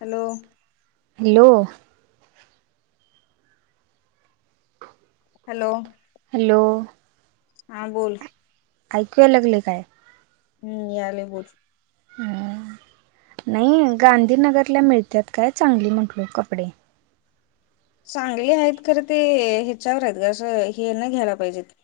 [inaudible] Hello hello! ! Hello hello हा बोल ऐकू यायला लागलंय काय? हमं यायलय बोल हमं नाही गांधीनगरला मिळतात काय चांगली म्हटलो कपडे? चांगले आहेत खरं ते ह्याच्यावर आहेत ग असं हेन घ्यायला पाहिजेत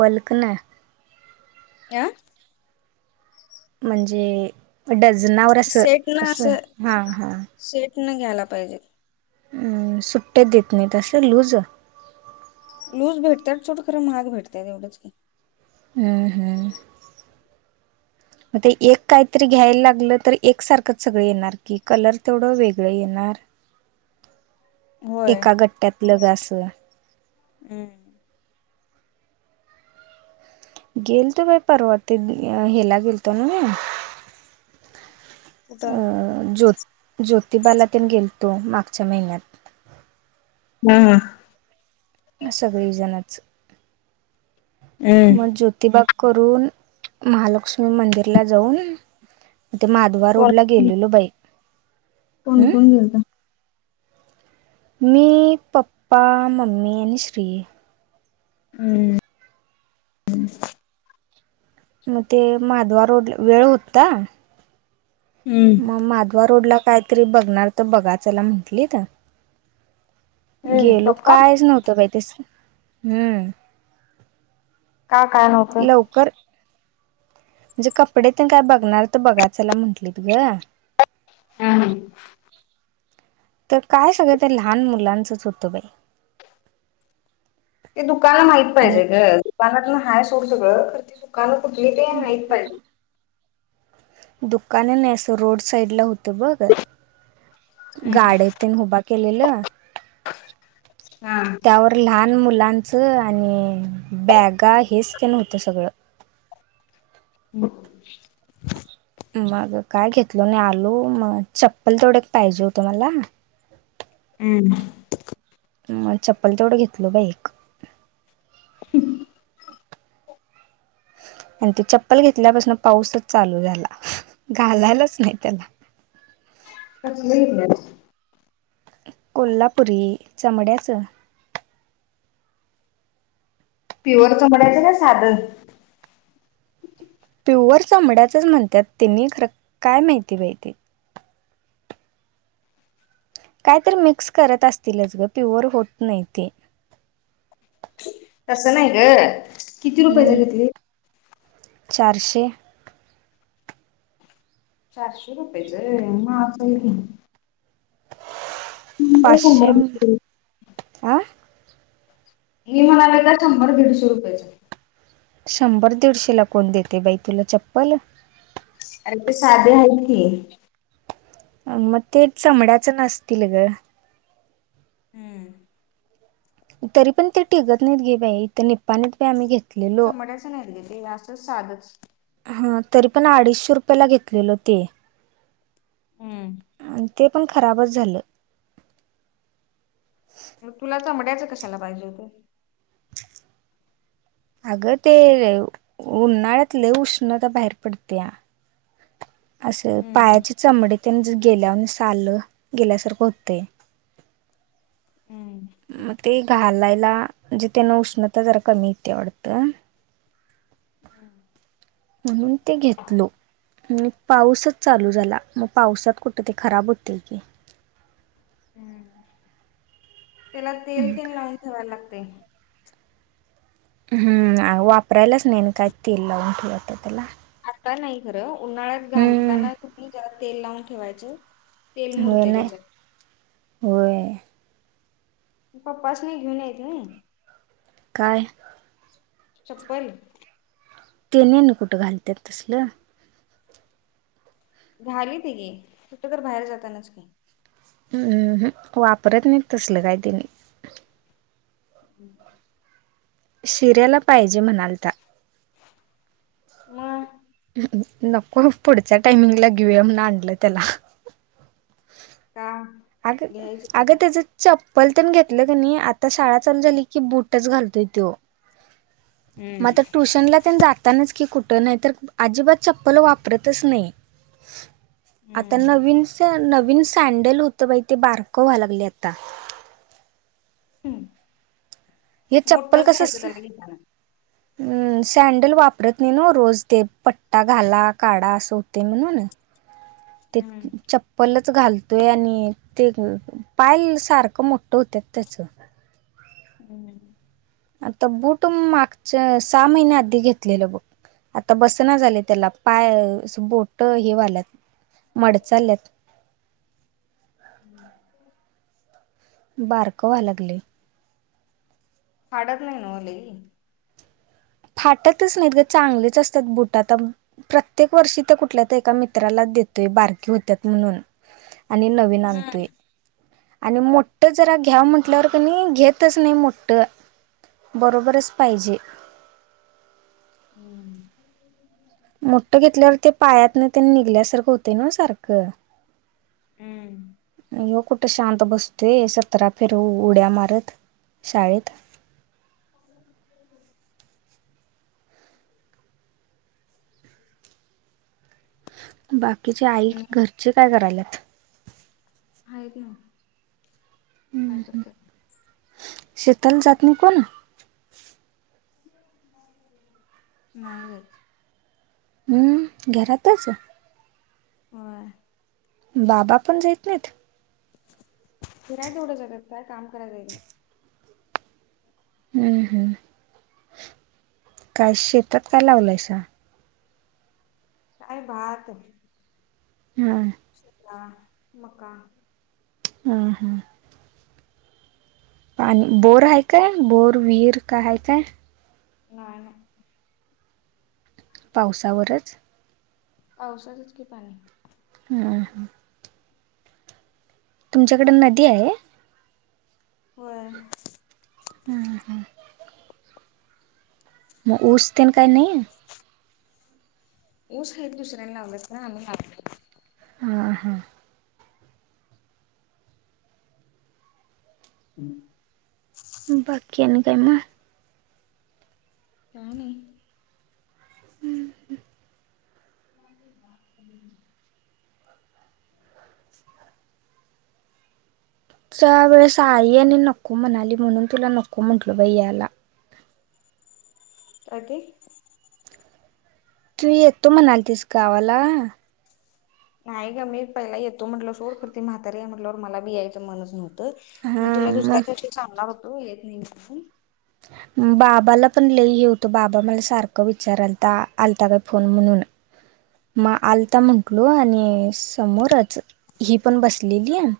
बल कयान आ म्हणजे डझनावर असं सेट न असं हा हा सेट न घ्यायला पाहिजे अ सुट्ट्या देत नाही अस लूज. लूज भेटतात सोड खरं महाग तश एवढं की हम्म हम्म मग ते एक काहीतरी घ्यायला लागलं तर एक सारखं सगळ येणार की कलर तेवढं वेगळं येणार होय एका गट्टयायातलग असं हम् गेल तो बाई परवा ते हेला गेलतो ना म होता. अ ज्योत ज्योतिबाला ते गेलतो मागच्या महिन्यात. हम् ह सगळी जणच हम्म मग ज्योतिबाग करून महालक्ष्मी मंदिरला जाऊन. ते माधवा रोड ला गेलेलो बाई. कोण हम्म कोण गेलता? म पपा ममी आणिन सरी. हम्. म ते माधवा रोड वेळ होता. हम्म मग माधवा रोड ला कायतरी बघणार तर बघायचला म्हटली तर. ए गेलो पप्पा कायच नव्हतं बाही तेस हम्म. का काय नव्हत. लवकर. म्हणजे कपडे ते काय बघणार तर बघायचंला म्हटली त गं. हम् हम. तर काय सगळं ते लहान मुलांचंच होतं बाई. ते दुकान माहित आणि पाहिजे ग दुकानातन हय सोड सगळं खर ते दुकानं कुठली ते माहित पाहिजे. दुकान नाही असं रोड साईड ला होत. ते बघ गाड उभा केलेला. हा. त्यावर लहान मुलांचं आणि बॅगा हेच ते नव्हतं सगळं हो. मग काय घेतल नाही आलू मग चप्पल तेथवढ पाहिजे होतं मला. हम. ह चप्पल तेवढं घेतल बा एक ह्. आणि ते चप्पल घेतल्यापासून पाऊसच चालू झाला घालायलाच नाही त्याला कच नाही कोल्हापुरी चमड्याचं. प्युअर चमडायचं ना साधन प्युअर चचामड्याचच म्हणतात त्यांनी खरं काय माहिती माहिती कायतरी मिक्स करत असतीलच ग प्युअर होत नाही ते तसं नाही ग किती रुपये हम्म जगितले. चारशे. चारशे रुपयेचं मां ह हो. आं मी मलालात शंभर दीडशे रुपयाच. शंभर दीडशे ला कोण देते बाई तुला चप्पल. अरे ते साधे आहेत क मग ते चमड्याच नसतील ग. हम्म. तरी पण ते टिकगत नाहीत घे बा इथ निपपा प आम्ही घेत. समायचं नाही तेे असं साधच. हा तरी पण अडीचशे रुपयाला घेतलेल ते हम. आणि ते पण खराबच झालं. मग तुला चमड्याचं कशाला पाहिजे होत. अगं ते, उन्हाळ्यात लई उष्णता बाहेर पडत्या. असं हम्म पायाची चमडी तेन गेल्यावाणी साललं, गेल्यासारखं होतं. हम्. म ते घालायला जेथेना उष्णता जरा कमी येत्या वाढत. म्हणून ते घेतलो. आणि पाऊसच चालू झाला म पावसात कुठं ते खराब होते की. हम्म, त्याला तेल तेन लावून ठेवायला लागतय. हम्म आवो वापरलाच नई काय तेल लाऊन ठेव आता त्याला. आता नाही खरं उन्हाळ्यात हम्म घालताना कनी जरा तेल लावून ठेवायच. होय नाही, होय. पप्पास नी घेऊन याच नाही. काय. चप्पल. तेनी आणि कुठं घालत्यात तसलं. झाली ती गी, कुठं तर बाहेर जातानाच की. [unintelligible] हम्म, वापरत नाही तसल काही तेनि. हम्. शिरयाला पाहिजे म्हणालता. म. नको पुढच्या टाइमिंगला घेऊया म्हनून आणलं त्याला. का? अग, घ्यायच अग तेज चप्पल तेन घेतलं का नाही आता शाळा चालू झाली की बूटच घालतोय तो. हम्म म आता ट्युशनला तेन जातानाच कि कुठं नाही तर अजिबात चप्पल वापरतच नाही. आता हम्म नवीन सॅं नवीन सँडल होतं बई ते बारकं व्हाय लागलय आता. हम्, हे मोठच घ्यायचं त्याला घेताना. हम्म सँडल वापरत नाही न रोज ते, पट्टा घाला काढा असं होतय म्हणून. ते, हम्म चप्पल च घालतोय आणि ते पाय सारखं मोठं होत्यात त्याचं. हम्म. आता बूट मागच्या, सहा महिन्या आधी घेतलेलं बक. आता बसना झालय त्याला पाय बोट हे वाल्यात, मडचालल्यात. हम्म. बारक वाय लागलय. फाडत नाही नव लई. फाटतच नाहीत ग चांगलेच असतात बुट आता प्रत्येक वर्षी त्यो कुठल्या तर एका मित्राला देतोय बारकी होत्यात म्हणून. आणि नवीन आणतोय. हम्म आणि मोठ जरा घ्याव म्हंटल्यावर कणी घेतच नाही मोठ. बरोबरच पाहिजे. हम्म. मोठं घेतल्यावर ते पायात न तेन निघल्यासारखं होत नव सारखं. हम्. यो कुठ शांत बसतोय सतरा फिरव उड्या मारत, शाळेत. [inaudible] [inaudible] बाकीचे आई, घरचे काय करायल्यात? हायत ना, काय करत्यात? शेताल जात नाही कोण? नाहीरच. हम्म घेरा तरच. हो. बाबा पण जायत नाहीत फिरायला तेवढं झागत काय काम कराय जाईल. हम्म हम् काय शेतात काय लावलायसा. का भात ह. मका हम हम. पाणी बोर आहे काय बोर विहीर का आहेय काय. नाही नाही. पावसावरच. औषधच की पाणी. ह ह. तुमच्याकडे नदी आहे. वर हम्म हम्. मग उऊसतीलन काही नाही. ऊस आहेत एक दुसऱ्यांनी लावलंस तर आम्ही लागले. ह हा. हम्. बाकीन ग म काण हम्म ह्. म बा [inaudible] वेळेस आई आणि नको म्हणाली म्हणून तुला नको म्हटल भाै याला अगे तू यत्तो मनाला तस कावला. नाही ग मी पहिला येतो म्हटलं सोडखरती म्हातारी आहे म्हटलंवर मला बियच मनच नव्हं. मी हा तुला दुसऱ्या मग दिवशी सांगणार होतो येत. बाबाला पण लई ये होतो बाबा मला सारखं विचारालता आलता काय फोन म्हणून. मग आलता म्हंटलो आणि समोरच ही पण बसलेली आहे.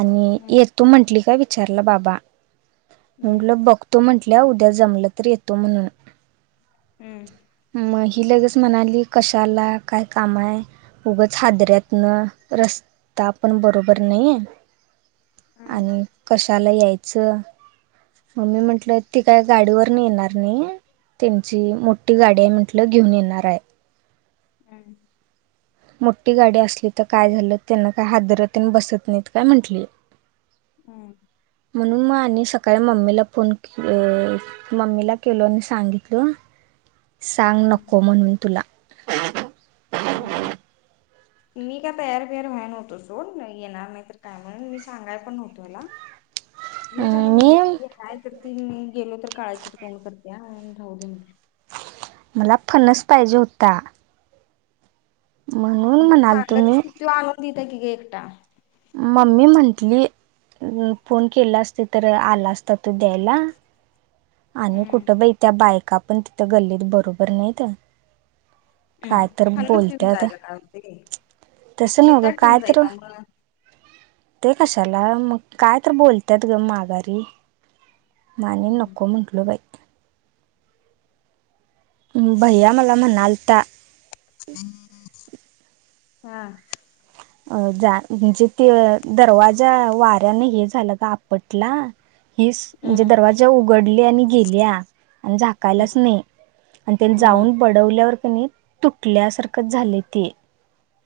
आणि येतो म्हंटली का विचारला बाबा हम्म म्हटलं बघ. तो म्हंटल्या उद्या जमला तर येतो म्हणून. हम्म. मग ही लगेच म्हणाली कशाला काय काम आहे. उगच हादऱ्यातन रस्ता पण बरोबर नाहीये. हम्म आणि कशाला यायचं? मम्मी म्हंटलं ती काय गाडीवरून येणार नाही. त्यांची मोठी गाडी आहे म्हटलं घेऊन येणार आहे. हम्. मोठी गाडी असली तर काय झालं त्यांना काय हादरात बसत नाहीत काय म्हटली. हम्. म्हणून मग आणि सकाळी मम्मीला फोन के मम्मीला केलो आणि सांगितल सांग हम्म नको म्हणून तुला हम्म ह. मी का तयार बियार व्हाय नवतो सोड येणार नाही तर काय म्हणून मी सांगाय पण नव्हतो हला ह. मी जनी म्हटलं की हाय. त गेलो तर काळकड तोंड कर्त्या आणि राहूदे म्हटलं. मला फणस पाहिजे होता. म्हणून म म्हणाल सांगा तस तुम्ही कि तू आणून दता की का एकटा मम्मी म्हणटली फोन केला असते, तर आला असता तो द्यायला. आणि हम्म कुठं बाई त्या बायका पण तिथं गल्लीत बरोबर नाहीत, हम्म. काय तर पन्नास घेऊन बोलत्यात जायला काय होते तसं नव गं शेतात काय ठेवून तर, जायचा मग ते कशाला मग काय तर बोलत्यात ग माघारी मग आणि हम्म. नको म्हणलो बाई भैया मला म्हणालता, हा अ जा म्हणजे ते दरवाजा वाऱ्याने हे झालं का आपटला, हीच म्हणजे हम्म. दरवाजा उघडले आणि गेल्या आणि हम्म. झाकायलाच नाही, आणि त्या हम्म. जाऊन बड ल्यावर कानी तुटल्यासारखे झालय ते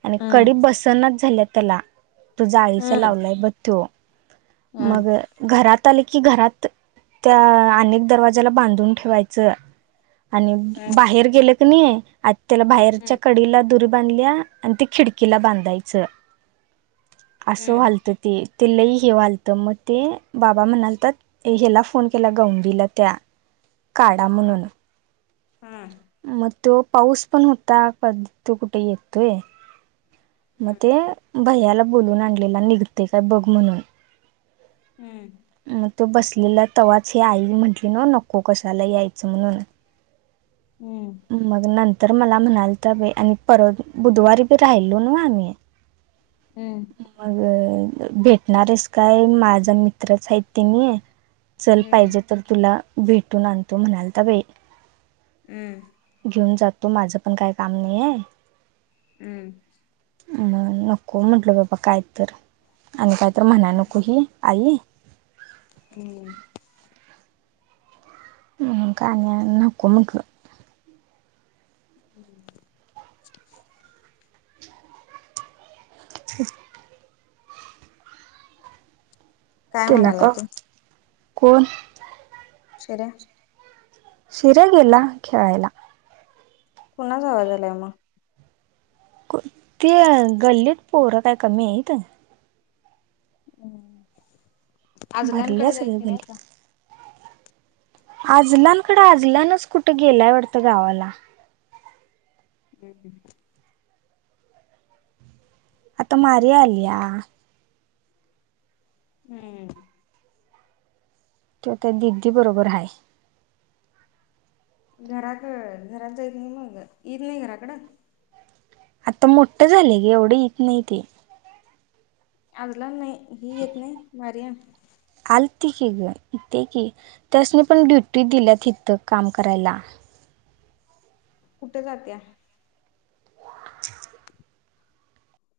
आणि कडी बसत सणच झाल्या त्याला तो जाळीचा हम्म. लावलाय ब तो हम्म. मग घरात आले की घरात त्या अनेक दरवाज्याला बांधून ठेवायचं, आणि बाहेर गेलं कनी त्याला बाहेरच्या हम्म. कडीला दुर बंधल्या आणि ते खिडकीला बांधायच हम्म. अस व्हा हम्म. ते ते लई हे वालतं मग ते बाबा म्हणालतत, ह्याला फोन केला गवंडीला त्या काढा हम्म. म्हणून, हम्म मग तो पाऊस पण होता कध तो कुठे येतोय, मग ते भैयाला बोलून आणलेला निघते काय बघ म्हणून, हम्म मग तो बसलेला तवा्हाच हे आई म्हंटली ना नको कशाला यायचं म्हणून हम्म मग नंतर मला म्हणालता बाई आणि परत बुधवारी बी राहिलो ना आम्ही. [unintelligible] हम् मग भेटणारस काय माझा मित्रच आहेत ते मी चल पाहिजे तर तुला भेटून आणतो म्हणाल तर बाई हम्म घेऊन जातो माझं पण काय काम नाही आहे. हम्म अ नको म्हंटलं बाबा काय तर, आणि काय तर म्हणाय नको ही आई. हम् का नाको म्हटलो हम् ह काय तेला म्हणालाय का? तू कोण? शेऱ्या शिऱ्या गेला खेळायला. कुणाचा आवाज यालय मग? ते गल्लीत पोरं काय कमी आहेेत. हम्म भरल्या आजलांकडे जाइत सगळी नाही काय आता? आजलांकड आजलानच कुठं गेलाय वाटतं गावाला, हम् हम आता मारी आलीया हम्म ति आता दिदी बरोबर आहेा घराकड घरात जायच नाही मग ईेत नाही घराकडं? आता मोठं झालेय ग एवढे येत नाही ते. अजला नाही ही येत नाही मार्या. आलती की ग इथे की त्यासनी पण ड्युटी दिल्यात इथं काम करायला. कुठे जात्या?